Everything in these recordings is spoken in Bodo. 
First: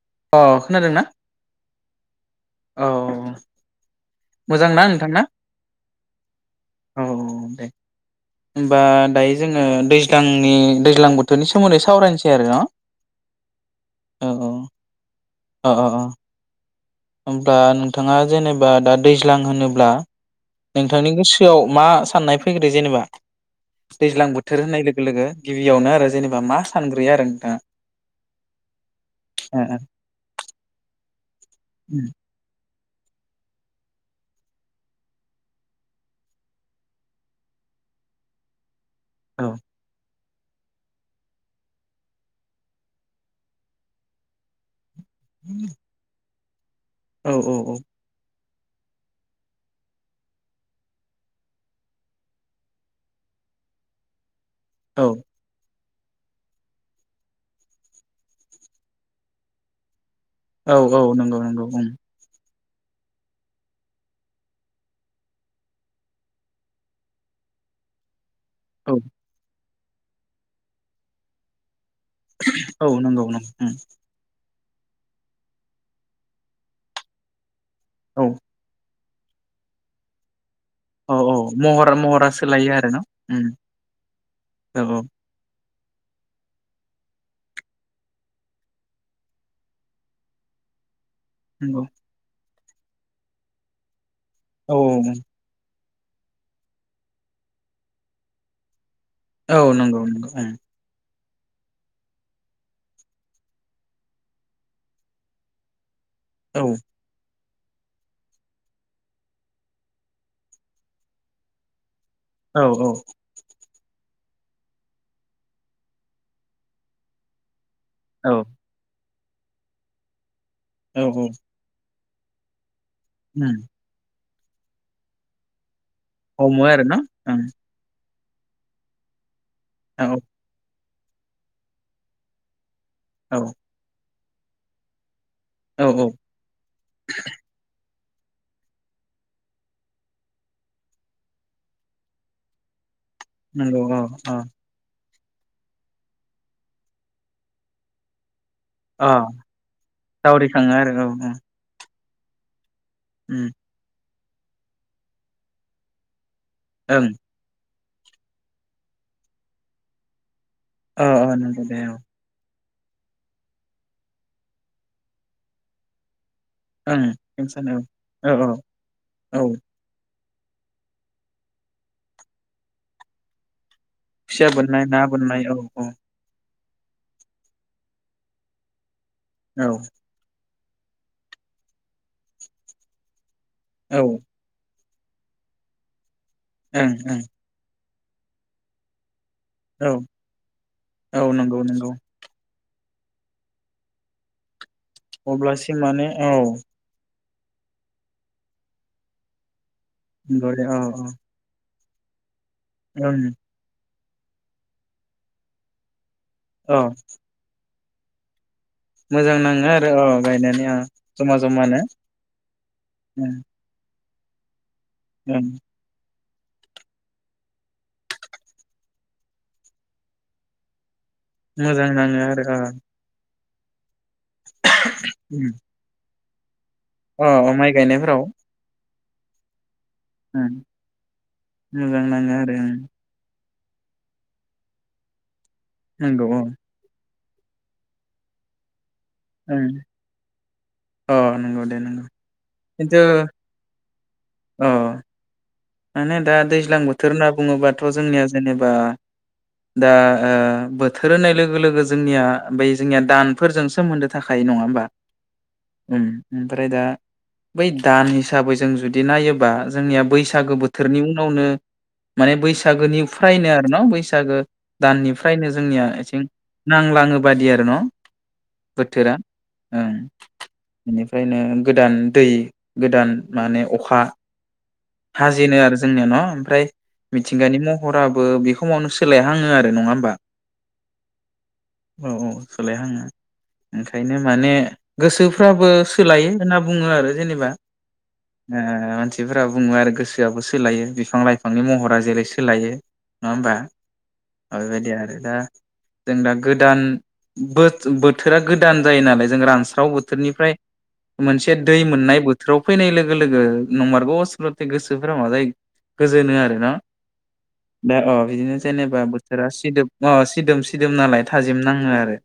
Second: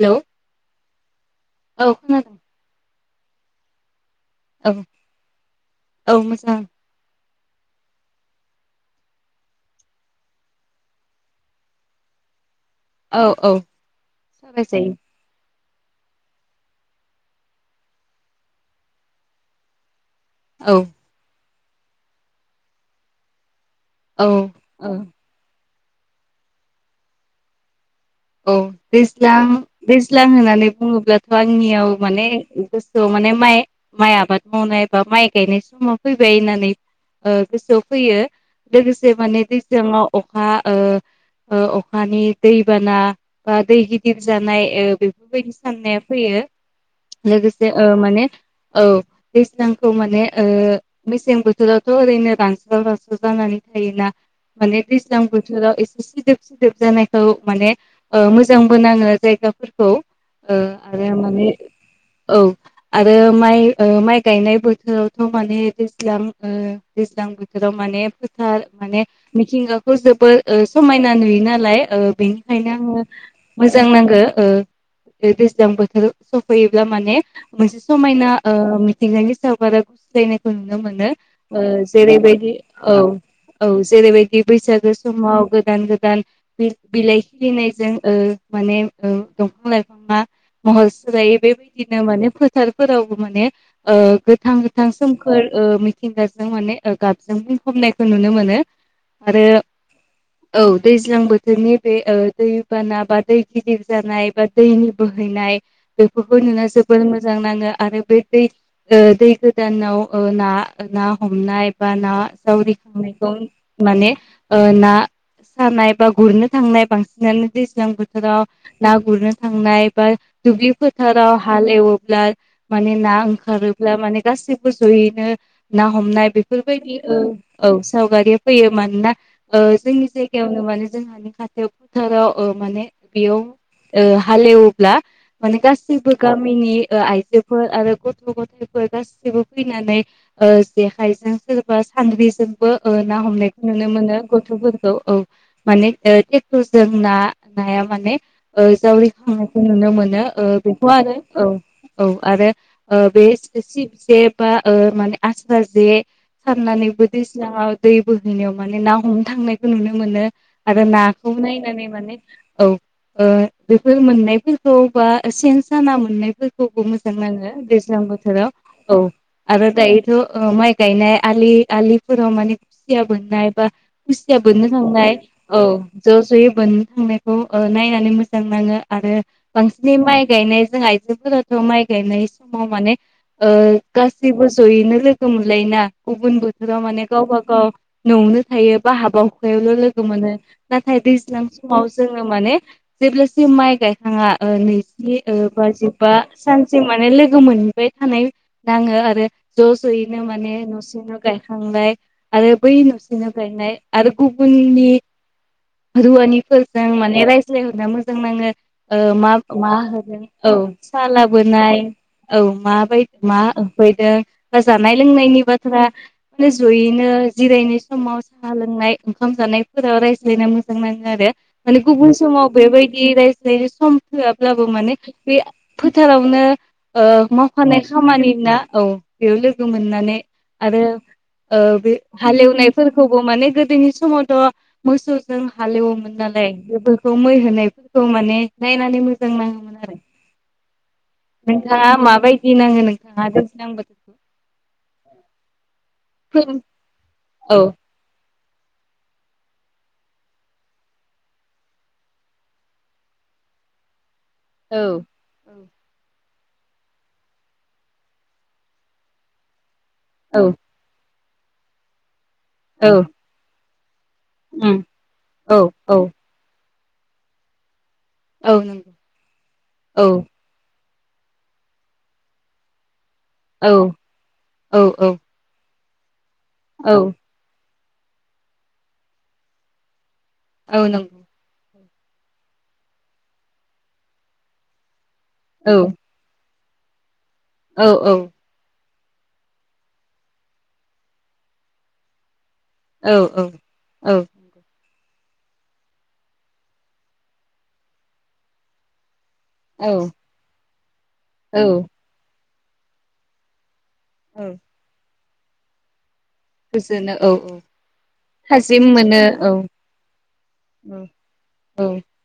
हेलौ अ खोनादों ना? औ खोनादों। औ। मोजां औ ना नोंथाङा औ मोजां औ। दे होमबा दायो जोङो दैज्लांनि दैज्लां बोथोरनि सोमोन्दै सावरायनोसै आरो न'। औ औ औ सावराय जायो। अ अ अ। होमबा नोंथाङा जेनेबा दा दैज्लां होनोब्ला औ नोंथांनि गोसो सिआव मा साननाय फैग्रोयो जेनेबा? औ दैज्लां बोथोर होननाय लोगो लोगो गि गिबियावनो आरो जेनेबा मा सानग्रोयो आरो नोंथाङा? औ दैज्लां दैज्लां होननानै बुङोब्लाथ' आंनि आव माने गोसोआव माने माइ माइ आबाद मावनाय बा माइ गायनाय समा फैबाय होननानै ओ गोसोआव फैयो। लोगोसे माने ओ दैज्लाङाव अखा ओ ओ अखानि दैबाना बा दै गिदिर जानाय ओ बे बै साननाया फैयो। औ औ लोगोसे ओ माने औ दैज्लांखौ माने ओ मेसें बोथोरावथ' ओरैनो रानस्राव रानस्राव जानानै थायोना माने औ दैज्लां बोथोराव एस सिदोब सिदोब जानायखौ माने ओ मोजांबो नाङो जायगाफोरखौ। ओ औ औ आरो औ नंगौ माने नंगौ उम औ। आरो माइ ओ माइ गायनाय बोथोरावथ' माने दैज्लां ओ दैज्लां बोथोराव माने फो थार औ माने मिथिंगा खौ जोबोद ओ समायना नुयो नालाय ओ बेनिखायनो औ आङो नंगौ नंगौ उम मोजां नांगो ओ बे दैज्लां बोथोर सफैयोब्ला माने मोनसे औ समायना ओम थिंगानि [unintelligible] बो नुनो मोनो औ औ ओ महर महरा जेरैबायदि सोलायो आरो औ न उम औ जेरैबायदि औ बैसागो औ समाव गो गोदान गोदान बि-बिलाइ खिलिनायजों ओ माने ओ दंफां लाइफांया महस सोलायो नंगौ बेबायदिनो माने फो थारफोरावबो माने ओ गोथां औ गोथां सोमखोर ओ मि थिंगाजों माने ओ गाबजों बुंफबनायखौ नुनो मोनो। आरो औ नंगौ नंगौ औ दैज्लां बो जोंनि बे ओ दै बाना बा दै गिदिर जानाय बा दैनि बोहैनाय बेफोरखौ नुना ओं जोबोर मो जां नाङो आरो बे दै ओ दै गोदानाव ओ ना-ना हमनाय बा ना औ जावरिखांनायखौ माने ओ ना सानाय बा गुरनो थांनाय बांसिनानो सिगां औ बोथोराव ना गुरनो थांनाय बा दुब्लि औ औ फोथाराव हाल एव ब्ला माने ना उम ओंखारोब्ला माने गासैबो जयैनो ना हमनाय हमो आरो न बेफोरबायदि ओ ओं औ सावगारि फैयो मानोना ओ औ जोंनि जायगायावनो माने जोंहानि खाथियाव फोथाराव ओ माने औ बेयाव ओ हालेवोब्ला माने औ औ गासैबो गामिनि ओ आइजोफोर आरो गथ गथ गथायाइफोर गासिबो फैनानै जेखाइजों सोरबा सान्द्रिजोंबो ओ ना हमनायखौ नंगौ नुनो औ मोनो औ गथफोरखौ औ माने [inaudible] जों ना नाया माने अ जावरिखांनायखौ नुनो मोनो बेखौ आरो औ औ आरो। बे उम सिब जे। बो ओ माने आब जे साननानै ओं बदिसिना दै बोहैनायाव माने ना हमनो थांनायखौ नुनो मोनो आरो अ नााखौ अ नंगौ दे नायनानै औ माने औ बेफोर मोननायफोरखौ बा सेन साना मोननाय बो ओं मोजां बेखौनो नाङो सानो दैज्लां औ बोथोराव औ आरो दायो ओ माइ गायनाय आलि आलिफोराव माने खुसिया बोननाय बा खुसिया बोननो थांनाय औ ज जयै बोन्नो थांनाय नायनानै मोजां नाङो। आरो औ बांसिन माइ गायनाय जों आइजोफोराथ माइ गायनाय समाव माने ओ ओं गासिबो जयैनो [inaudible] उगोन बस्र मान ओं गाव बा गाव। नआवनो थायो बा हाबाव औ लोगो मोनो नाथाय औ दैजां नंगौ समाव नंगौ जों माने जेब्लासिम माइ गायखाङा ओ अब्लासिम माने बाजिबा औ सानसे माने लोगो लोगो मोनबाय थानाय नाङो आरो। ज जयैनो नंगौ माने दे औ औ नसेनो गायखांलाय। आरो बै ओं नुसिनिफ्रायनो आरो गुबुननि अ जों माने रायज्लाय नो मोजां नाङो। मा मोजां नाङो मा आरो अ होदों औ गायनानै अ साहा जमा लाबोनाय जमानो औ माबा ओं मा होफैदों जानाय लोंनायनि ओं बाथ्रा जयैनो जिरायनाय समाव साहा लोंनाय ओंखाम जानायफोराव रायज्लायनो मोजां नाङो आरो। माने मोजां गुबुन नाङो समाव आरो ओ बेबायदि। बेनो सम। होआब्लाबो माने बे उम फोथाराव। ओनो अ ओ अ माइ मावफानाय गायनायफोराव खामानि ना औ बियो लोगोमोन। नुनानै ओं आरो ओ बे मोजां नाङो आरो ओं हालेवनायफोरखौबो माने गो दोनि समावथ' मोसौ जों हालौयोमोन नंगौ नाल औ नै गोबो खौ मै होनायफोरखौ माने नायनानै मो मोजां ओं नाङोमोन आरो अ नंगौ दे नोंथाङा नंगौ माबायदि नाङो खिन्थु नोंथाङा दैज्लां बोथोरखौ अ माने दा फोर दैज्लां बोथोर होनना औ बुङोब्लाथ' जोंनिया जेनेबा दा ओ बोथोर होनाय लोगो लोगो जोंनिया बै जोंनिया दानफोरजों सोमोन्दो थाखाय नङा औ होमबा ओम ओमफ्राय दा बै दान हिसाबै जों जुदि नायोबा जोंनिया बै औ बैसागो बोथोरनि मुं नावनो माने औ बैसागोनिफ्रायनो आर न' बैस सागो उम दाननिफ्रायनो औ जोंनिया औ एथिं नांलाङो बादि आरो न' औ नंगौ बोथोरा ओं औ बेनिफ्रायनो गोदान दै गोदान औ औ औ बेनो आरो जोंनिया न' फ्राय औ मिथिंगानि मुं हराबो बेखमावनो सोलायहाङो आरो नङा होमबा? औ नोंग औ औ सोलायहाङो ओंखायनो माने गोसोफ्राबो औ सोलायो। होनना बुङो आरो जेनेबा औ औ थिफोरा बुङो आरो गोस सोआबो सोलायो बिफां लाइफांनि महरा जेरै सो सोलायो औ नङा होमबा ओ बे बायदि आरो। दा जों दा गोदान बोथ-बोथोरा गोदान जायो नालाय जों रानस्राव औ बोथोरनिफ्राय मोनसे औ दै मोननाय बो फोराव फैनाय लोगो लोगो नंमारगौ औ आसलते गो [unintelligible] गोजोनो आरो ना गोजोनो औ औ दा अ बिदिनो थाजिम जेनेबा मोनो बोथोरा औ सिदोब अ सिदोम सिदोम औ नालाय थाजिम औ नाङो आरो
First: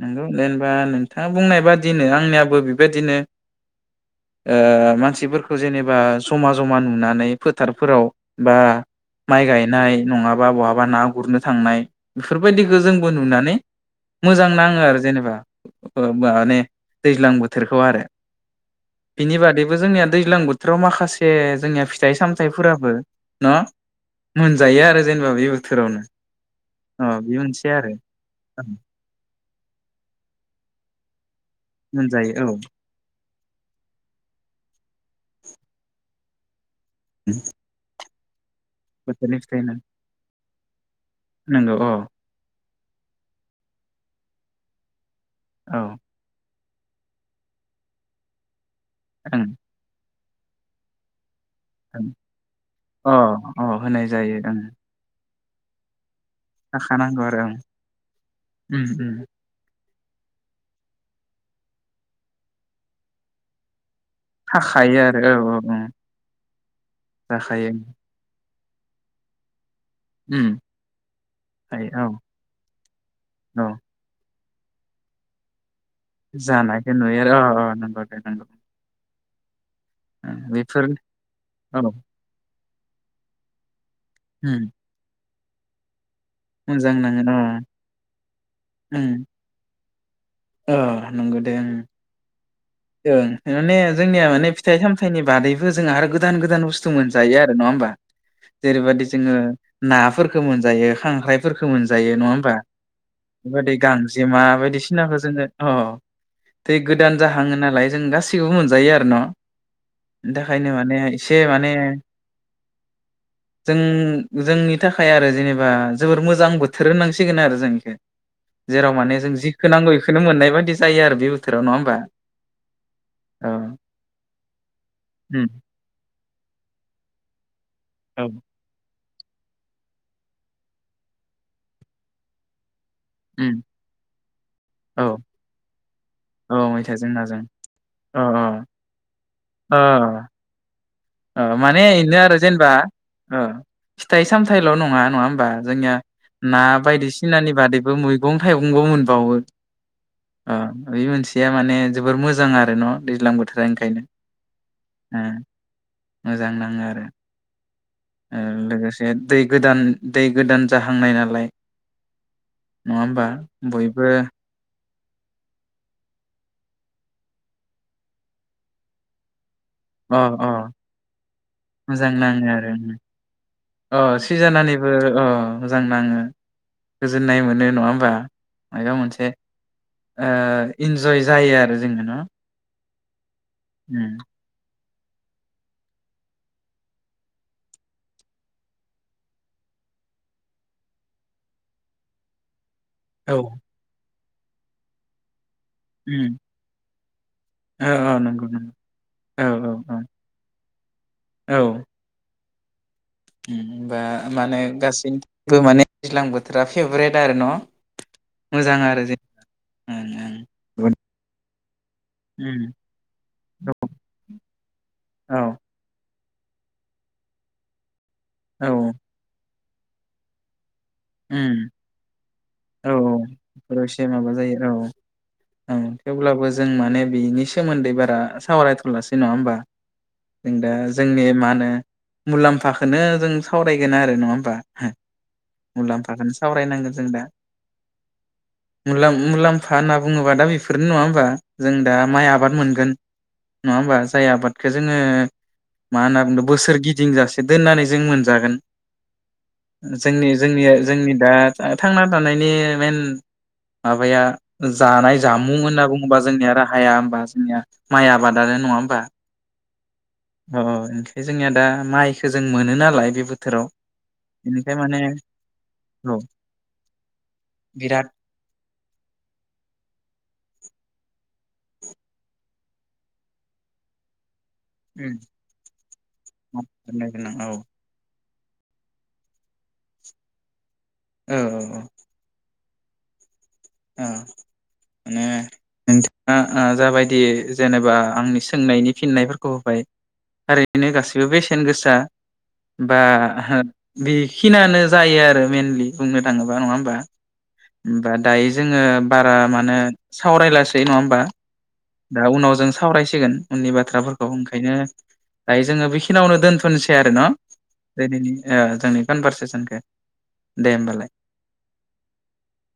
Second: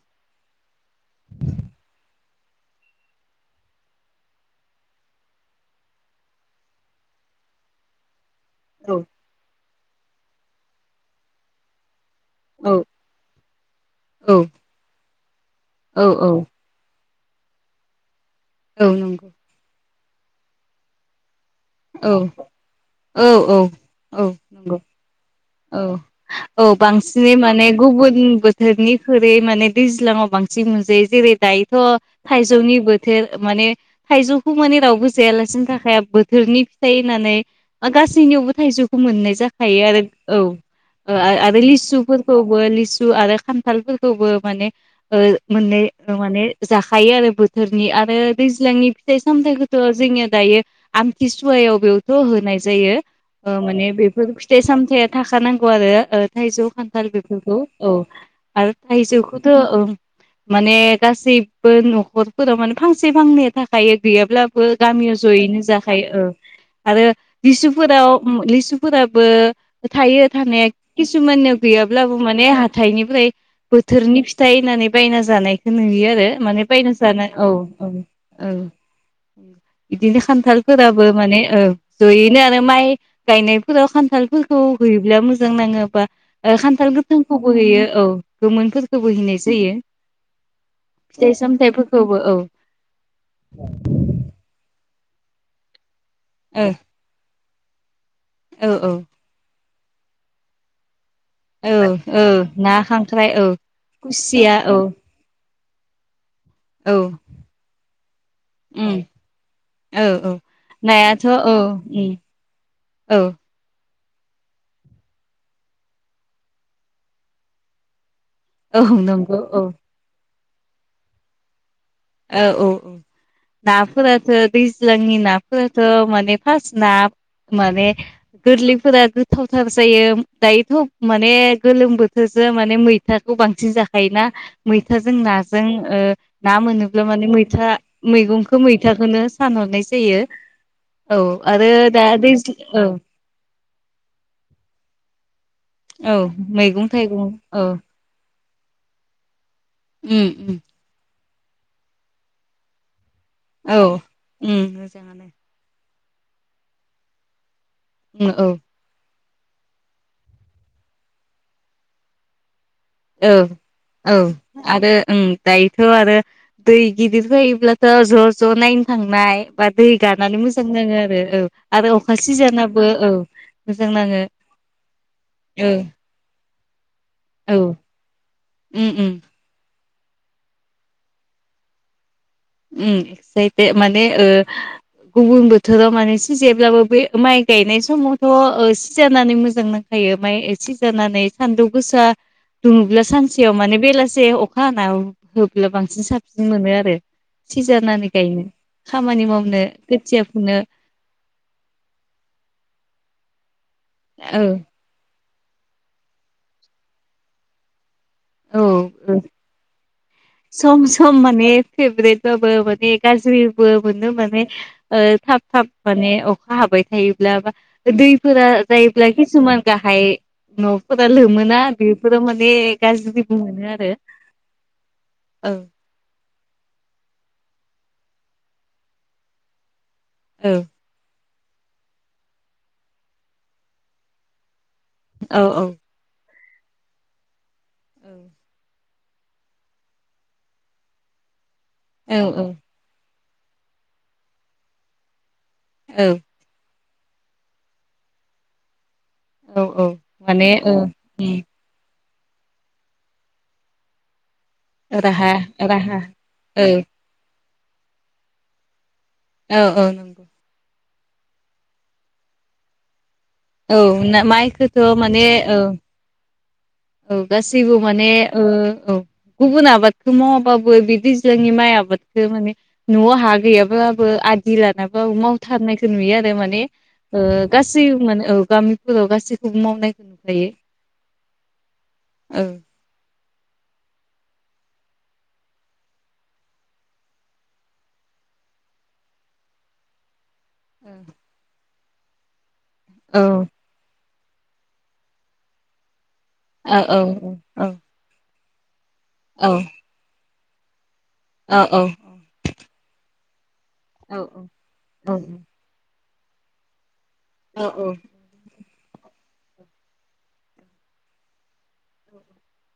नंगौ [unintelligible] आ नोंथाङा बुंनाय बादिनो आंनियाबो बेबायदिनो ओ मानसिफोरखौ जेनेबा जमा जमा नुनानै फोथारफोराव बा औ माइ गाय नाय नङाबा बहाबा ना गुरनो थांनाय औ बेफोरबायदिखौ जोंबो नुनानै औ मोजां नाङो आरो जेनेबा औ [unintelligible] औ माने दैज्लां बोथोरखौ आरो। औ नंगौ बिनि बादैबो जोंनिया दैज्लां बोथोराव माखासे ए जोंनिया औ फिथाइ सामथाइफोराबो औ न औ औ नंगौ मोनजायो आरो जेनेबा बे बो औ औ बांसिनै माने आरो गुबुन औ बोथोरनिख्रुइ माने दैज्लाङाव बांसिन मोनजायो जेरै दा थ मोनजायो औ थाइजौनि बोथोर माने थायजौखौ माने रावबो जायालासिनो थाखाया बो थोरनि थाइ होनानै आ गास सिनियावबो थाइजौखौ मोननाय बोथोरनि फिथाइ जाखायो आरो औ आ आरो नंगौ औ लिसुफोरखौबो लिसु आरो खान्थाल फोरखौबो माने ओ मोननै औ माने जाखायो आरो बोथोरनि आरो दैज्लांनि फिथाइ ओं सामथाय खौथ जोंनिया दायो आमथि सुवायाव ओं बेयावथ' होनाय जायो अ ओ अ माने होनाय बेफोर जायो ओं फिथाइ सामथाय थाखा नांगौ आरो ओ थाइजौ खान्थाल थाखानांगौ आरो ओं बेफोरखौ औ आरो उम उम थाइजौखौथ' औ। माने गासैबो न'खरफोराव माने फांसे फांनै थाखायो। गैयाब्लाबो थाखायो गामियाव आरो औ औ जयैनो औ जाखायो ओ आरो जाखायो लिसुफोराव उम लिसु फोराबो थायो उम थानाया किसुमाननियाव जायो औ गैयाब्लाबो माने हाथाइनिफ्राय औ बोथोरनि फि थायनानै बायना जानाय नुयो आरो माने जानायखौ बायनासो नुयो जाना आरो औ अ अ औ औ। नंगौ दे उम। बिदिनो नंगौ बेफोर खान्थालफोराबो माने ओ औ ज'यैनो आरो। माइ गायनायफोराव खान्थाल औ उम हैयोब्ला मोज जों नाङोबा खान्थाल मोजां नाङो अ गोथांखौबो होयो औ गोमोनफोरखौबो उम हैनाय जायो। अ फिथाइ नंगौ दे ओम सामथाइफोरखौबो औ ओं माने जोंनिया माने फिथाइ साम [unintelligible] बादैबो जों आरो गोद गोदान गोदान ओ बुस्थु मोनजायो। नङा होबा औ जेरै औ बादि जोङो। नाफोरखो मोनजायो। खांख्रायफोरखौ मोनजायो औ औ नङा होमबा ना खांख्राइ औ बेबायदि गांजेमा खुसिया औ बायदिसिनाफोर अह दै औ गोदान जाहाङो नालाय जों गासैखौबो मोनजायो उम आरो न' औ औ बेनि थाखायनो माने नायाथ' एसे औ माने उम औ जों जोंनि थाखाय आरो जेनेबा जोबोर मोजां बोथोर होननांसिगोन आरो जों इखो। औ जेराव माने जों नंगौ औ जिखौ नांगौ इखो मोननाय बादि जायो आरो बे बोथोराव नङा होमबा? औ औ औ औ नाफोराथ' दैज्लांनि उम नाफोराथ' माने फार्स्ट ना माने औ गोरलिफोरा थावथार जायो दायोथ' माने गोलोम बोथोरजों माने मै थाखौ उम बांसिन जाखायो ना मैथाजों औ नाजों ओ ना औ मोनोब मैथाजों माने नाजों मैथा अ मैगंखौ मैथाखौनो ओ सानहरनाय जायो। औ ओ आरो माने दा इनो आरो जेनेबा औ ओ फिथाइ सामथाइल' नङा नङा होमबा? जोंनिया औ ना मैगं थाइगं बायदिसिनानि औ बादैबो मैगं थाइगंबो मोनबावो उम उम आ बेबो मानस या माने जोबोर मोजां आरो न दैज्लां बोथोरा औ ओंखायनो उम ओ मोजाङानो मोजां नाङो आरो उम औ आरो लोगोसे दै गोदान दै गोदान जाहांनाय नालाय नङा होमबा बयबो उम दायोथ आरो दै गिदिर फैयोब्लाथ ज ज नायनो थांनाय बा दै अ गानानै अ मोजां नाङो आरो औ आरो मोजां अखा नाङो आरो सिजानाबो औ मोजां अ नाङो सिजानानैबो अ औ मोजां नाङो गोजोननाय औ मोनो नङा होमबा उम माइबा उम मोनसे ओ इन्जय जायो आरो जोङो ना। ओम इक्स माने ओ गुबुन बोथोराव माने सिजेब्लाबो बे माइ गायनाय समावथ' ओ सिजानानै मोजां नांखायो माइ सिजानानै सानदुं गोसा दुङोबब्ला औ सानसेयाव माने बेलास से अखा ना हो बोला बांसिन उम साबसिन मोनो आरो औ सिजानानै औ गायनो नंगौ नंगौ खामानि औ मावनो औ औ खोथिया फुनो बा औ माने गासै माने दैज्लां बोथोरा फेभ्रेट आरो न। मोजां आरो औ जे ओं सम ओं सम माने फेभ्रेट बाबो उम माने गाज्रिबो मोनो माने ओ थाब औ थाब माने खा हाबाय थायोब्ला बा दै फोर औ जायोब्ला खिसुमान गाहाय न फोरा लोमो ना उम बेफोराव माने औ गाज्रि बो मोनो बेफोराव आरो एसे औ अब्लाबो जों माने बिनि सोमोन्दै बारा सावरायथलासै नङा होमबा। जों दा जोंनि मा माने मुलाम्फाखोनो जों सावरायगोन आरो नङा होमबा औ मुलामफाखोनो सावरायनांगोन जों दा। औ मुलाम-मुलाम्फा होनना बुङोबा दा बेफोरनो नङा होमबा? जों दा माइ औ आबाद मोनगोन, नङा होमबा जाय आबादखौ जोङो मा औ होनना बुंदों बोसोर गि- दिंजासे दोननानै जों मोनजागोन। औ औ जोंनि माने जोंनि औ जोंनि दा थांन थांना दानायनि मेइन माबाया जानाय राहा जामुं होनना राहा बुङोबा जोंनिया औ राहाया होमबा जोंनिया माइ आबादानो नङा होमबा? औ औ नंगौ अ ओंखाय जोंनिया दा माइखौ जों मोनो नालाय बेबो औ माइखौथ' माने ओ औ औ गासैबो माने बिराद ओ औ गुबुन आबादखौ मावाबाबो बिदि जोंनि माइ आबादखौ माने न'आव हा गैयाब्लाबो आद दि लानाबाबो मावथारनायखौ नुयो आरो माने औ ओ औ गासै माने औ गामिफोराव गासैखौबो मावनायखौ नुखायो। औ-औ-औ औ ओ माने नोंथाङा जाबायदि जेनेबा आंनि सोंनायनि फिननायफोरखौ होबाय ओरैनो गासिबो बेसेन गोसा दा बा औ बेखिनियानो जायो आरो मेइनलि बुंनो थाङोबा नङा औ होमबा औ औ होमबा दायो जोङो बारा औ माने सावरायलासै नङा होम औ औ दा उनाव जों सावरायसिगोन उननि बाथ्राफोरखौ औ ओंखायनो औ दायो जोङो बे खिनावनो दोनथनोसै आरो ना औ दिनैनि ओ जोंनि कनभारसेसनखौ दे होमबालाय। [inaudible]